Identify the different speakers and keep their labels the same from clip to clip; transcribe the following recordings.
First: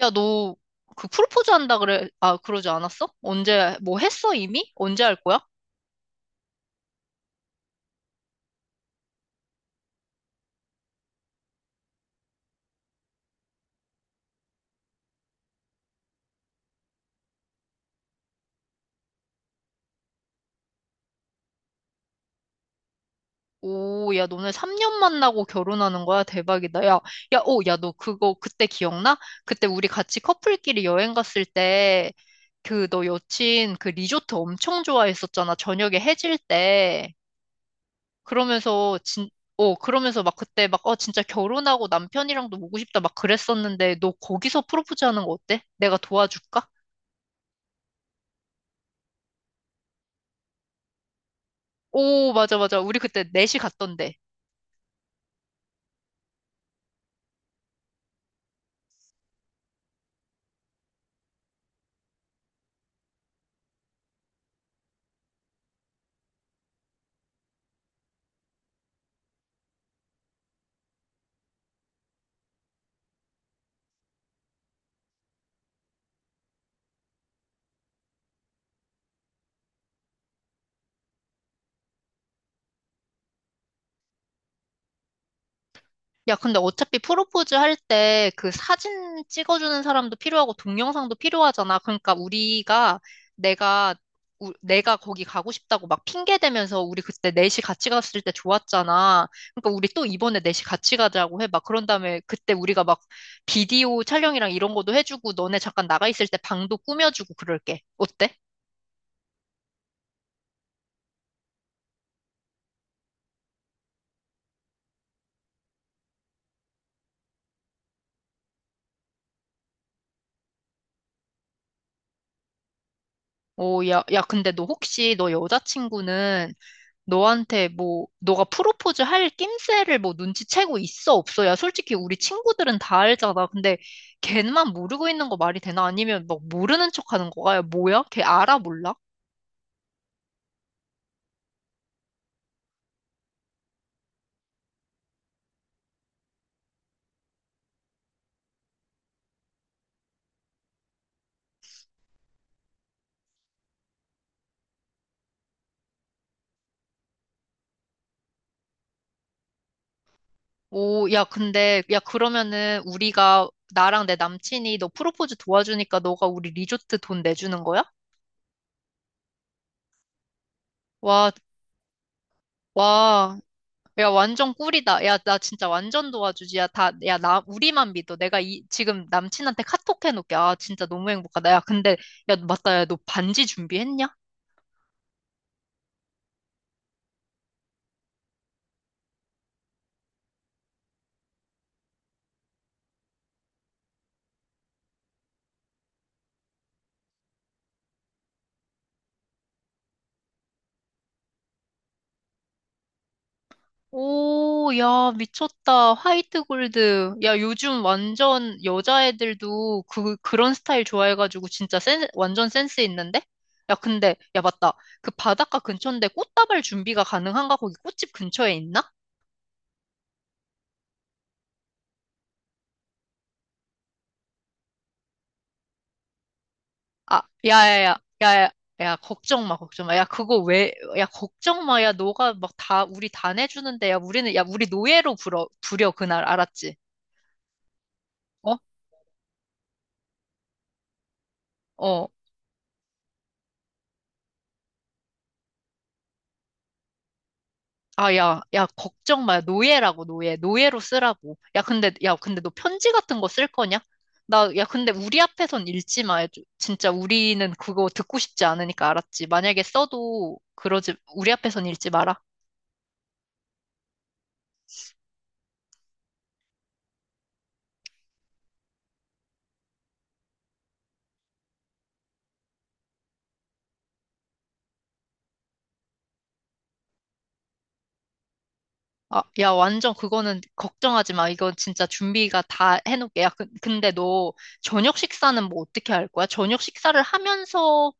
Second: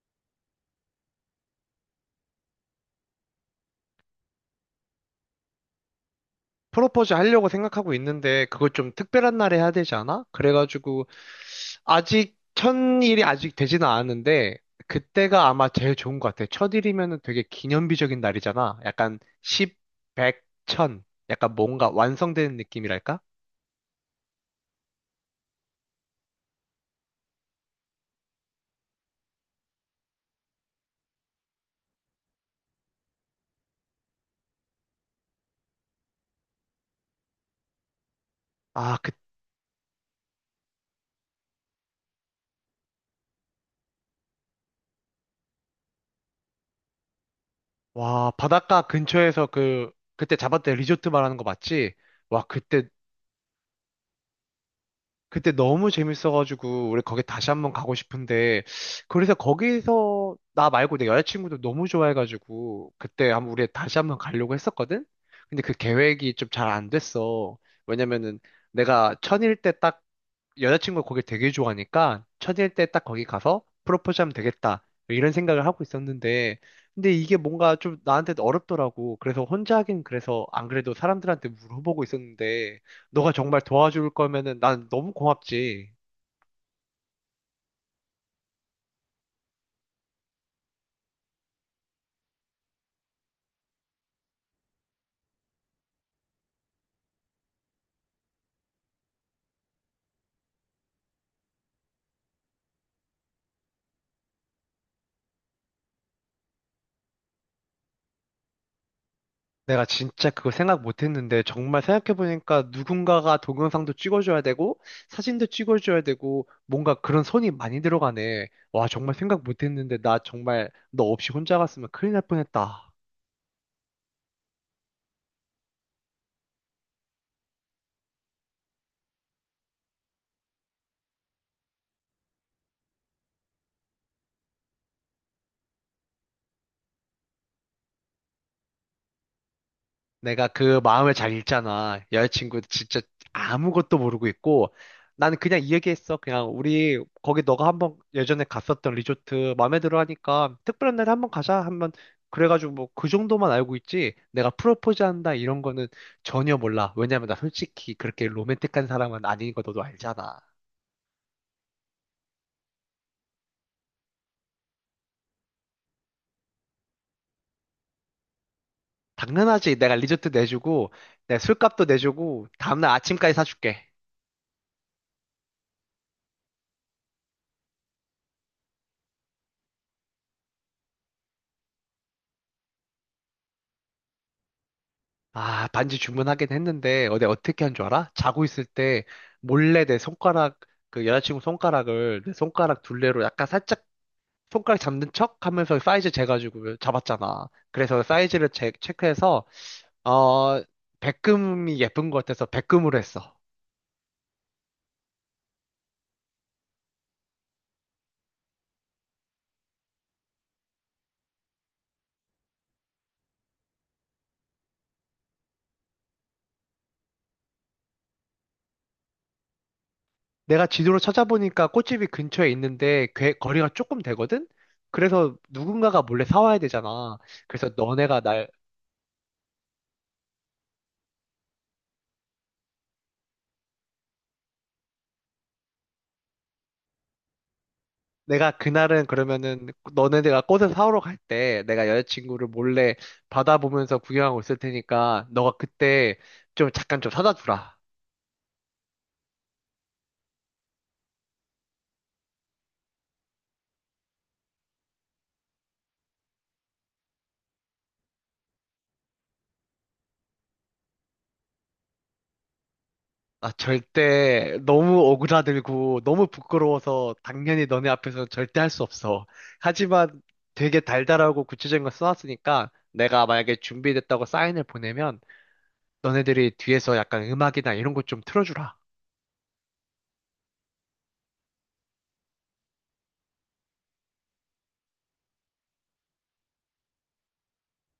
Speaker 1: 야, 너 그 프로포즈 한다 그래. 아, 그러지 않았어? 언제 뭐 했어 이미? 언제 할 거야?
Speaker 2: 프로포즈 하려고 생각하고 있는데 그걸 좀 특별한 날에 해야 되지 않아? 그래가지고 아직 첫일이 아직 되지는 않았는데 그때가 아마 제일 좋은 것 같아. 첫일이면은 되게 기념비적인 날이잖아. 약간 10, 100, 1000 약간 뭔가 완성되는 느낌이랄까?
Speaker 1: 오, 야, 너네 3년 만나고 결혼하는 거야? 대박이다. 야, 야, 오, 야, 너 그거 그때 기억나? 그때 우리 같이 커플끼리 여행 갔을 때 그 너 여친 그 리조트 엄청 좋아했었잖아. 저녁에 해질 때. 그러면서
Speaker 2: 아,
Speaker 1: 진 그러면서 막 그때 막, 진짜 결혼하고 남편이랑도 오고 싶다 막 그랬었는데, 너 거기서 프로포즈 하는 거 어때? 내가 도와줄까?
Speaker 2: 와, 바닷가 근처에서 그때 잡았던 리조트 말하는 거 맞지?
Speaker 1: 오,
Speaker 2: 와,
Speaker 1: 맞아, 맞아.
Speaker 2: 그때
Speaker 1: 우리 그때 넷이 갔던데.
Speaker 2: 그때 너무 재밌어가지고 우리 거기 다시 한번 가고 싶은데, 그래서 거기서 나 말고 내 여자친구도 너무 좋아해가지고 그때 한번 우리 다시 한번 가려고 했었거든? 근데 그 계획이 좀 잘 안 됐어. 왜냐면은 내가 천일 때딱 여자친구가 거기 되게 좋아하니까 첫일 때 딱 거기 가서 프로포즈하면 되겠다, 이런 생각을 하고 있었는데, 근데 이게 뭔가 좀 나한테 어렵더라고. 그래서 혼자 하긴 그래서 안 그래도 사람들한테 물어보고 있었는데, 너가 정말 도와줄 거면은 난 너무 고맙지.
Speaker 1: 야, 근데 어차피 프로포즈 할 때 그 사진 찍어주는 사람도 필요하고 동영상도 필요하잖아. 그러니까 우리가 내가, 내가 거기 가고 싶다고 막 핑계 대면서 우리 그때 넷이 같이 갔을 때 좋았잖아. 그러니까 우리 또 이번에 넷이 같이 가자고 해. 막 그런 다음에 그때 우리가 막 비디오 촬영이랑 이런 것도 해주고 너네 잠깐 나가 있을 때 방도 꾸며주고 그럴게. 어때?
Speaker 2: 내가 진짜 그거 생각 못 했는데, 정말 생각해보니까 누군가가 동영상도 찍어줘야 되고, 사진도 찍어줘야 되고, 뭔가 그런 손이 많이 들어가네. 와, 정말 생각 못 했는데, 나 정말 너 없이 혼자 갔으면 큰일 날 뻔했다.
Speaker 1: 오, 야, 야, 근데 너 혹시 너 여자친구는 너한테 뭐, 너가 프로포즈 할 낌새를 뭐 눈치채고 있어, 없어야 솔직히 우리 친구들은 다 알잖아. 근데 걔만 모르고 있는 거 말이 되나? 아니면 막 모르는 척 하는 거야? 야, 뭐야? 걔 알아, 몰라?
Speaker 2: 내가 그 마음을 잘 읽잖아. 여자친구도 진짜 아무것도 모르고 있고, 나는 그냥 이 얘기했어. 그냥 우리 거기 너가 한번 예전에 갔었던 리조트 마음에 들어 하니까 특별한 날에 한번 가자. 한번 그래가지고 뭐 그 정도만 알고 있지. 내가 프로포즈 한다 이런 거는 전혀 몰라. 왜냐면 나 솔직히 그렇게 로맨틱한 사람은 아닌 거 너도 알잖아.
Speaker 1: 오, 야, 근데, 야, 그러면은 우리가, 나랑 내 남친이 너 프로포즈 도와주니까 너가 우리 리조트 돈 내주는 거야?
Speaker 2: 당연하지. 내가 리조트 내주고,
Speaker 1: 와,
Speaker 2: 내 술값도 내주고, 다음날 아침까지
Speaker 1: 와,
Speaker 2: 사줄게.
Speaker 1: 야, 완전 꿀이다. 야, 나 진짜 완전 도와주지. 야, 다, 야, 나, 우리만 믿어. 내가 지금 남친한테 카톡 해놓을게. 아, 진짜 너무 행복하다. 야, 근데, 야, 맞다. 야, 너 반지 준비했냐?
Speaker 2: 아, 반지 주문하긴 했는데, 어제 어떻게 한 줄 알아? 자고 있을 때, 몰래 내 손가락, 그 여자친구 손가락을 내 손가락 둘레로 약간 살짝 손가락 잡는 척 하면서 사이즈 재가지고 잡았잖아. 그래서 사이즈를 체크해서, 어, 백금이 예쁜 것 같아서 백금으로 했어.
Speaker 1: 오, 야, 미쳤다. 화이트 골드. 야, 요즘 완전 여자애들도 그, 그런 스타일 좋아해가지고 진짜 완전 센스 있는데? 야, 근데, 야, 맞다. 그 바닷가 근처인데 꽃다발 준비가 가능한가? 거기 꽃집 근처에 있나?
Speaker 2: 내가 지도로 찾아보니까 꽃집이 근처에 있는데, 거리가 조금 되거든? 그래서 누군가가 몰래 사와야 되잖아.
Speaker 1: 아,
Speaker 2: 그래서
Speaker 1: 야야야,
Speaker 2: 너네가 날
Speaker 1: 야야, 야, 걱정 마, 걱정 마. 야, 그거 왜, 야, 걱정 마. 야, 너가 막 다, 우리 다 내주는데, 야, 우리는, 야, 우리 노예로 부려, 부려, 그날, 알았지?
Speaker 2: 내가
Speaker 1: 어?
Speaker 2: 그날은 그러면은 너네가 꽃을 사오러 갈 때 내가
Speaker 1: 어.
Speaker 2: 여자친구를 몰래 바다 보면서 구경하고 있을 테니까 너가 그때 좀 잠깐 좀 사다 주라.
Speaker 1: 아, 야, 야, 걱정 마. 노예라고, 노예. 노예로 쓰라고. 야, 근데, 야, 근데 너 편지 같은 거 쓸 거냐? 나, 야, 근데 우리 앞에선 읽지 마. 진짜 우리는 그거 듣고 싶지 않으니까, 알았지? 만약에 써도, 그러지, 우리 앞에선 읽지 마라.
Speaker 2: 아, 절대 너무 오그라들고 너무 부끄러워서 당연히 너네 앞에서 절대 할 수 없어. 하지만 되게 달달하고 구체적인 걸 써놨으니까 내가 만약에 준비됐다고 사인을 보내면 너네들이 뒤에서 약간 음악이나 이런 것 좀 틀어주라.
Speaker 1: 아, 야, 완전 그거는 걱정하지 마. 이건 진짜 준비가 다 해놓을게. 야, 근데 너 저녁 식사는 뭐 어떻게 할 거야? 저녁 식사를 하면서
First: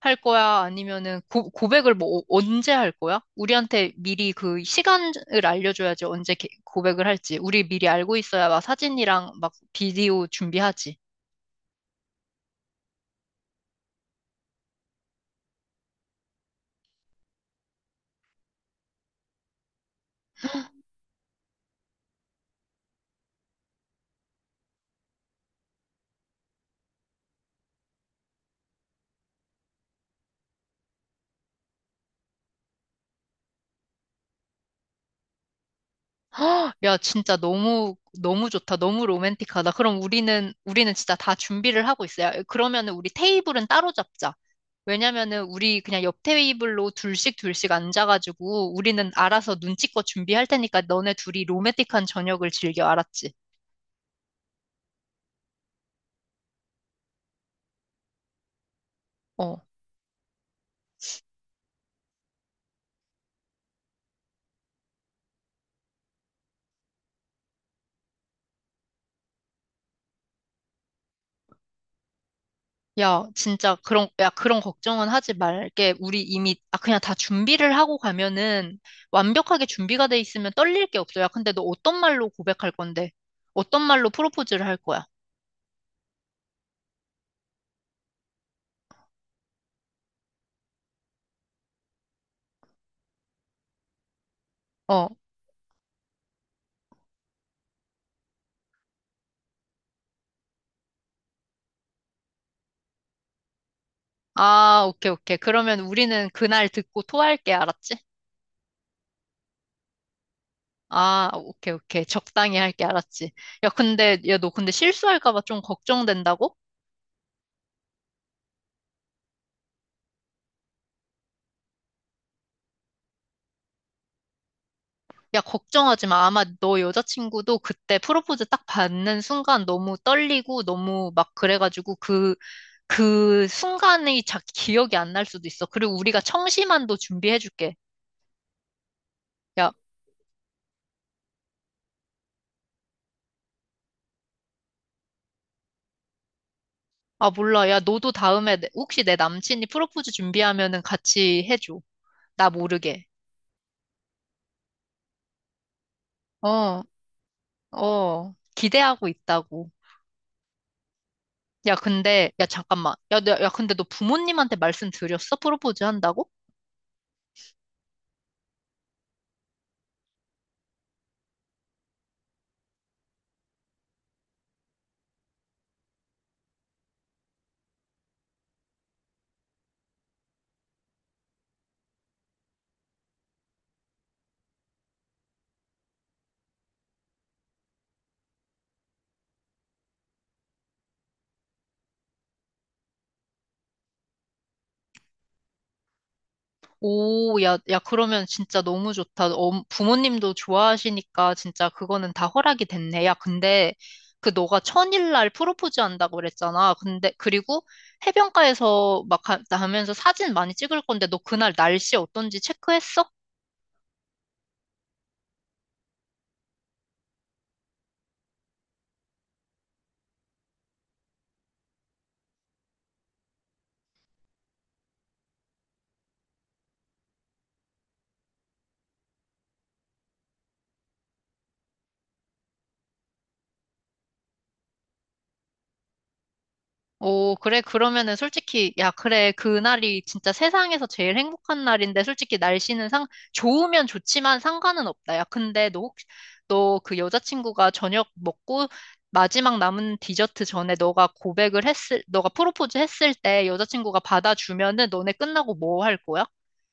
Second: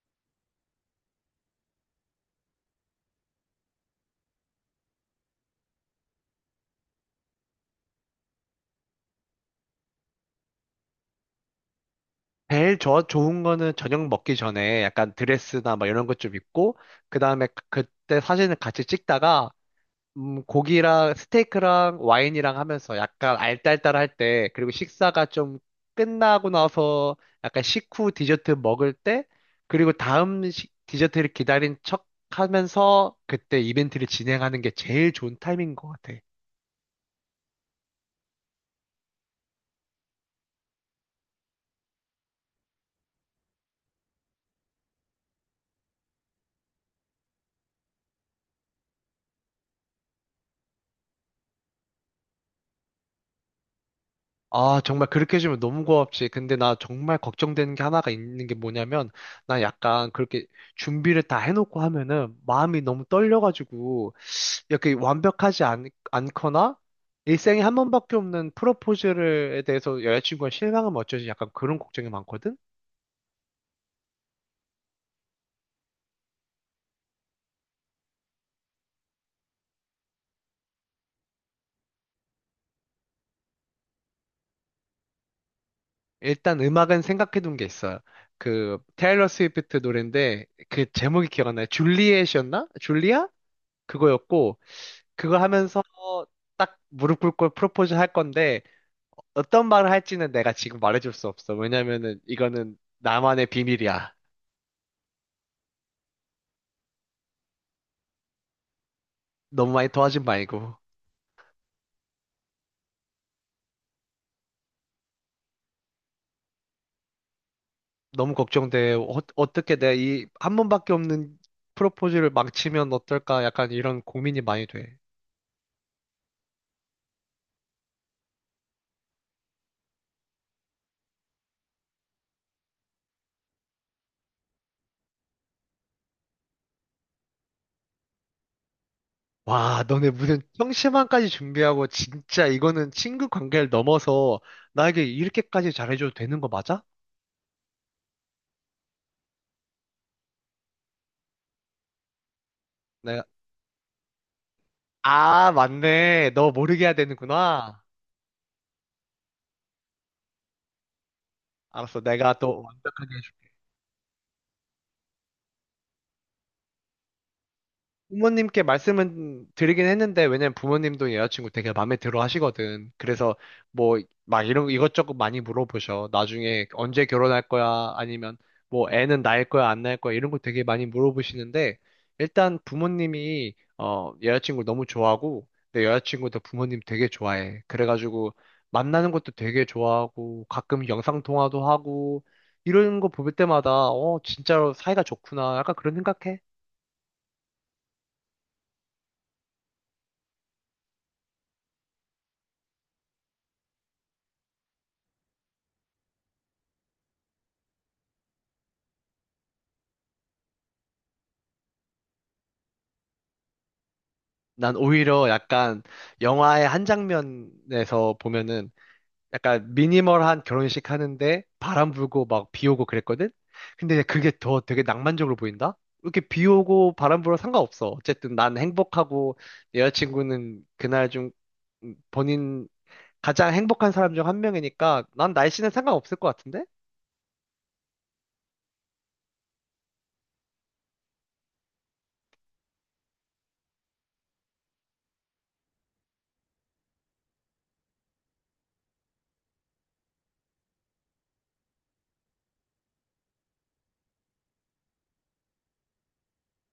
Speaker 1: 할 거야? 아니면은 고백을 뭐 언제 할 거야? 우리한테 미리 그 시간을 알려줘야지 언제 고백을 할지. 우리 미리 알고 있어야 막 사진이랑 막 비디오 준비하지.
Speaker 2: 제일 저 좋은 거는 저녁 먹기 전에 약간 드레스나 막 이런 것 좀 입고, 그 다음에 그, 그때 사진을 같이 찍다가 고기랑 스테이크랑 와인이랑 하면서 약간 알딸딸할 때, 그리고 식사가 좀 끝나고 나서 약간 식후 디저트 먹을 때, 그리고 다음 디저트를 기다린 척 하면서 그때 이벤트를 진행하는 게 제일 좋은 타이밍인 것 같아.
Speaker 1: 헉, 야, 진짜 너무, 너무 좋다. 너무 로맨틱하다. 그럼 우리는, 우리는 진짜 다 준비를 하고 있어요. 그러면은 우리 테이블은 따로 잡자. 왜냐면은 우리 그냥 옆 테이블로 둘씩 둘씩 앉아가지고 우리는 알아서 눈치껏 준비할 테니까 너네 둘이 로맨틱한 저녁을 즐겨, 알았지?
Speaker 2: 아, 정말 그렇게 해주면 너무 고맙지. 근데 나 정말 걱정되는 게 하나가 있는 게 뭐냐면, 나
Speaker 1: 어.
Speaker 2: 약간 그렇게 준비를 다 해놓고 하면은 마음이 너무 떨려가지고, 이렇게 완벽하지 않거나, 일생에 한 번밖에 없는 프로포즈에 대해서 여자친구가 실망하면 어쩌지? 약간 그런 걱정이 많거든?
Speaker 1: 야, 진짜 그런, 야, 그런 걱정은 하지 말게. 우리 이미, 아, 그냥 다 준비를 하고 가면은 완벽하게 준비가 돼 있으면 떨릴 게 없어. 야, 근데 너 어떤 말로 고백할 건데? 어떤 말로 프로포즈를 할 거야?
Speaker 2: 일단 음악은 생각해둔 게 있어요. 그, 테일러 스위프트 노래인데, 그 제목이 기억나요? 줄리엣이었나? 줄리아? 그거였고,
Speaker 1: 어.
Speaker 2: 그거 하면서 딱 무릎 꿇고 프로포즈 할 건데 어떤 말을 할지는 내가 지금 말해줄 수 없어. 왜냐면은 이거는 나만의 비밀이야.
Speaker 1: 아, 오케이, 오케이. 그러면 우리는 그날 듣고 토할게, 알았지?
Speaker 2: 너무 많이 도와준 말고.
Speaker 1: 아, 오케이, 오케이. 적당히 할게, 알았지? 야, 근데, 야, 너 근데 실수할까 봐 좀 걱정된다고?
Speaker 2: 너무 걱정돼. 떻게 내가 이 한 번밖에 없는 프로포즈를 망치면 어떨까? 약간 이런 고민이 많이 돼.
Speaker 1: 야, 걱정하지 마. 아마 너 여자친구도 그때 프로포즈 딱 받는 순간 너무 떨리고 너무 막 그래가지고 그, 그 순간이 기억이 안 날 수도 있어. 그리고 우리가 청심환도 준비해줄게. 야,
Speaker 2: 와, 너네 무슨 형식만까지 준비하고 진짜 이거는 친구 관계를 넘어서 나에게 이렇게까지 잘해줘도 되는 거 맞아?
Speaker 1: 아, 몰라. 야, 너도 다음에 혹시 내 남친이 프로포즈 준비하면은 같이 해줘. 나 모르게.
Speaker 2: 내가 아, 맞네. 너
Speaker 1: 어.
Speaker 2: 모르게 해야 되는구나.
Speaker 1: 어, 기대하고 있다고. 야,
Speaker 2: 알았어.
Speaker 1: 근데,
Speaker 2: 내가
Speaker 1: 야,
Speaker 2: 또
Speaker 1: 잠깐만. 야, 너, 야, 근데 너 부모님한테 말씀드렸어? 프로포즈 한다고?
Speaker 2: 부모님께 말씀은 드리긴 했는데, 왜냐면 부모님도 여자친구 되게 마음에 들어 하시거든. 그래서 뭐, 막 이런, 이것저것 많이 물어보셔. 나중에 언제 결혼할 거야? 아니면 뭐, 애는 낳을 거야? 안 낳을 거야? 이런 거 되게 많이 물어보시는데, 일단 부모님이, 어, 여자친구 너무 좋아하고, 내 여자친구도 부모님 되게 좋아해. 그래가지고, 만나는 것도 되게 좋아하고, 가끔 영상통화도 하고, 이런 거 볼 때마다, 어, 진짜로 사이가 좋구나. 약간 그런 생각해.
Speaker 1: 오, 야, 야, 그러면 진짜 너무 좋다. 어, 부모님도 좋아하시니까 진짜 그거는 다 허락이 됐네. 야, 근데 그 너가 1000일날 프로포즈 한다고 그랬잖아. 근데, 그리고 해변가에서 막 하면서 사진 많이 찍을 건데 너 그날 날씨 어떤지 체크했어?
Speaker 2: 난 오히려 약간 영화의 한 장면에서 보면은 약간 미니멀한 결혼식 하는데 바람 불고 막 비 오고 그랬거든? 근데 그게 더 되게 낭만적으로 보인다? 이렇게 비 오고 바람 불어 상관없어. 어쨌든 난 행복하고 내 여자친구는 그날 좀 본인 가장 행복한 사람 중 한 명이니까 난 날씨는 상관없을 것 같은데?
Speaker 1: 오, 그래. 그러면은 솔직히, 야, 그래. 그날이 진짜 세상에서 제일 행복한 날인데, 솔직히 날씨는 좋으면 좋지만 상관은 없다. 야, 근데 너 혹시, 너 그 여자친구가 저녁 먹고 마지막 남은 디저트 전에 너가 고백을 했을, 너가 프로포즈 했을 때 여자친구가 받아주면은 너네 끝나고 뭐 할 거야?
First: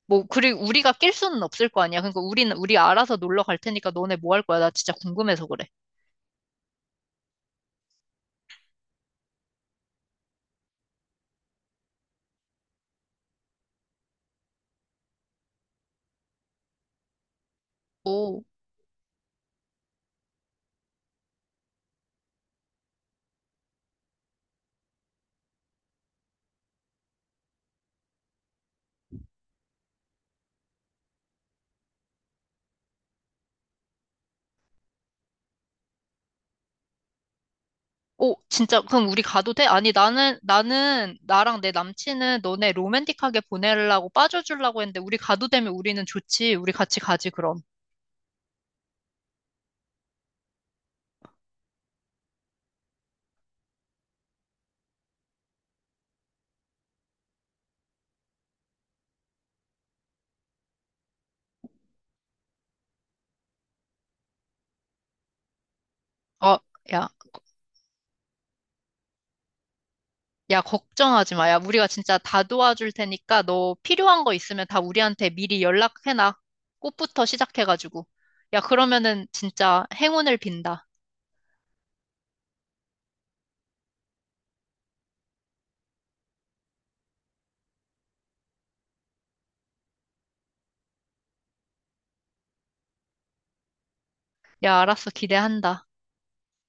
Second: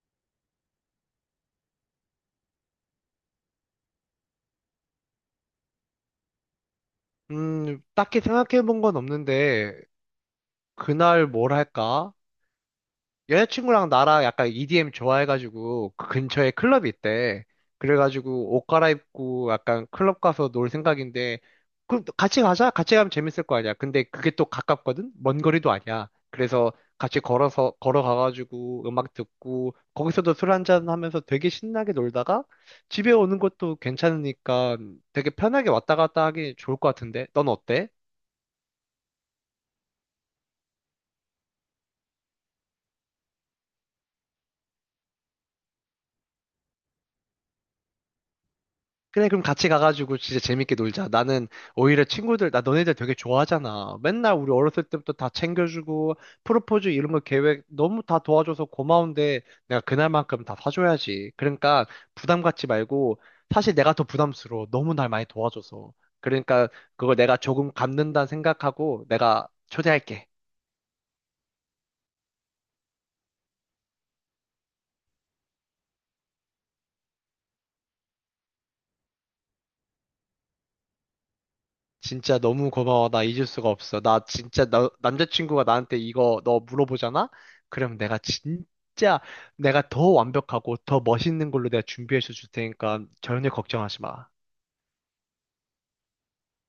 Speaker 1: 뭐, 그리고 우리가 낄 수는 없을 거 아니야. 그러니까 우리는, 우리 알아서 놀러 갈 테니까 너네 뭐 할 거야? 나 진짜 궁금해서 그래.
Speaker 2: 딱히 생각해 본 건 없는데 그날 뭘 할까? 여자친구랑 나랑 약간 EDM 좋아해가지고 그 근처에 클럽이 있대.
Speaker 1: 오.
Speaker 2: 그래가지고 옷 갈아입고 약간 클럽 가서 놀 생각인데 그럼 또 같이 가자. 같이 가면 재밌을 거 아니야. 근데 그게 또 가깝거든. 먼 거리도 아니야. 그래서 같이 걸어서 걸어가가지고 음악 듣고 거기서도 술 한잔 하면서 되게 신나게 놀다가 집에 오는 것도 괜찮으니까 되게 편하게 왔다 갔다 하기 좋을 것 같은데. 넌 어때?
Speaker 1: 오, 진짜, 그럼 우리 가도 돼? 아니, 나는, 나랑 내 남친은 너네 로맨틱하게 보내려고 빠져주려고 했는데, 우리 가도 되면 우리는 좋지. 우리 같이 가지, 그럼.
Speaker 2: 그래, 그럼 같이 가가지고 진짜 재밌게 놀자. 나는 오히려 친구들, 나 너네들 되게 좋아하잖아. 맨날 우리 어렸을 때부터 다 챙겨주고, 프로포즈 이런 거 계획 너무 다 도와줘서 고마운데, 내가 그날만큼 다 사줘야지. 그러니까 부담 갖지 말고, 사실 내가 더 부담스러워. 너무 날 많이 도와줘서.
Speaker 1: 어,
Speaker 2: 그러니까
Speaker 1: 야,
Speaker 2: 그걸 내가 조금 갚는다 생각하고, 내가 초대할게.
Speaker 1: 야, 걱정하지 마. 야, 우리가 진짜 다 도와줄 테니까 너 필요한 거 있으면 다 우리한테 미리 연락해놔. 꽃부터 시작해가지고. 야, 그러면은 진짜 행운을 빈다.
Speaker 2: 진짜 너무 고마워. 나 잊을 수가 없어. 나 진짜 남자친구가 나한테 이거 너 물어보잖아? 그럼 내가 진짜 내가 더 완벽하고 더 멋있는 걸로 내가 준비해서 줄 테니까 전혀 걱정하지 마.
Speaker 1: 야, 알았어. 기대한다.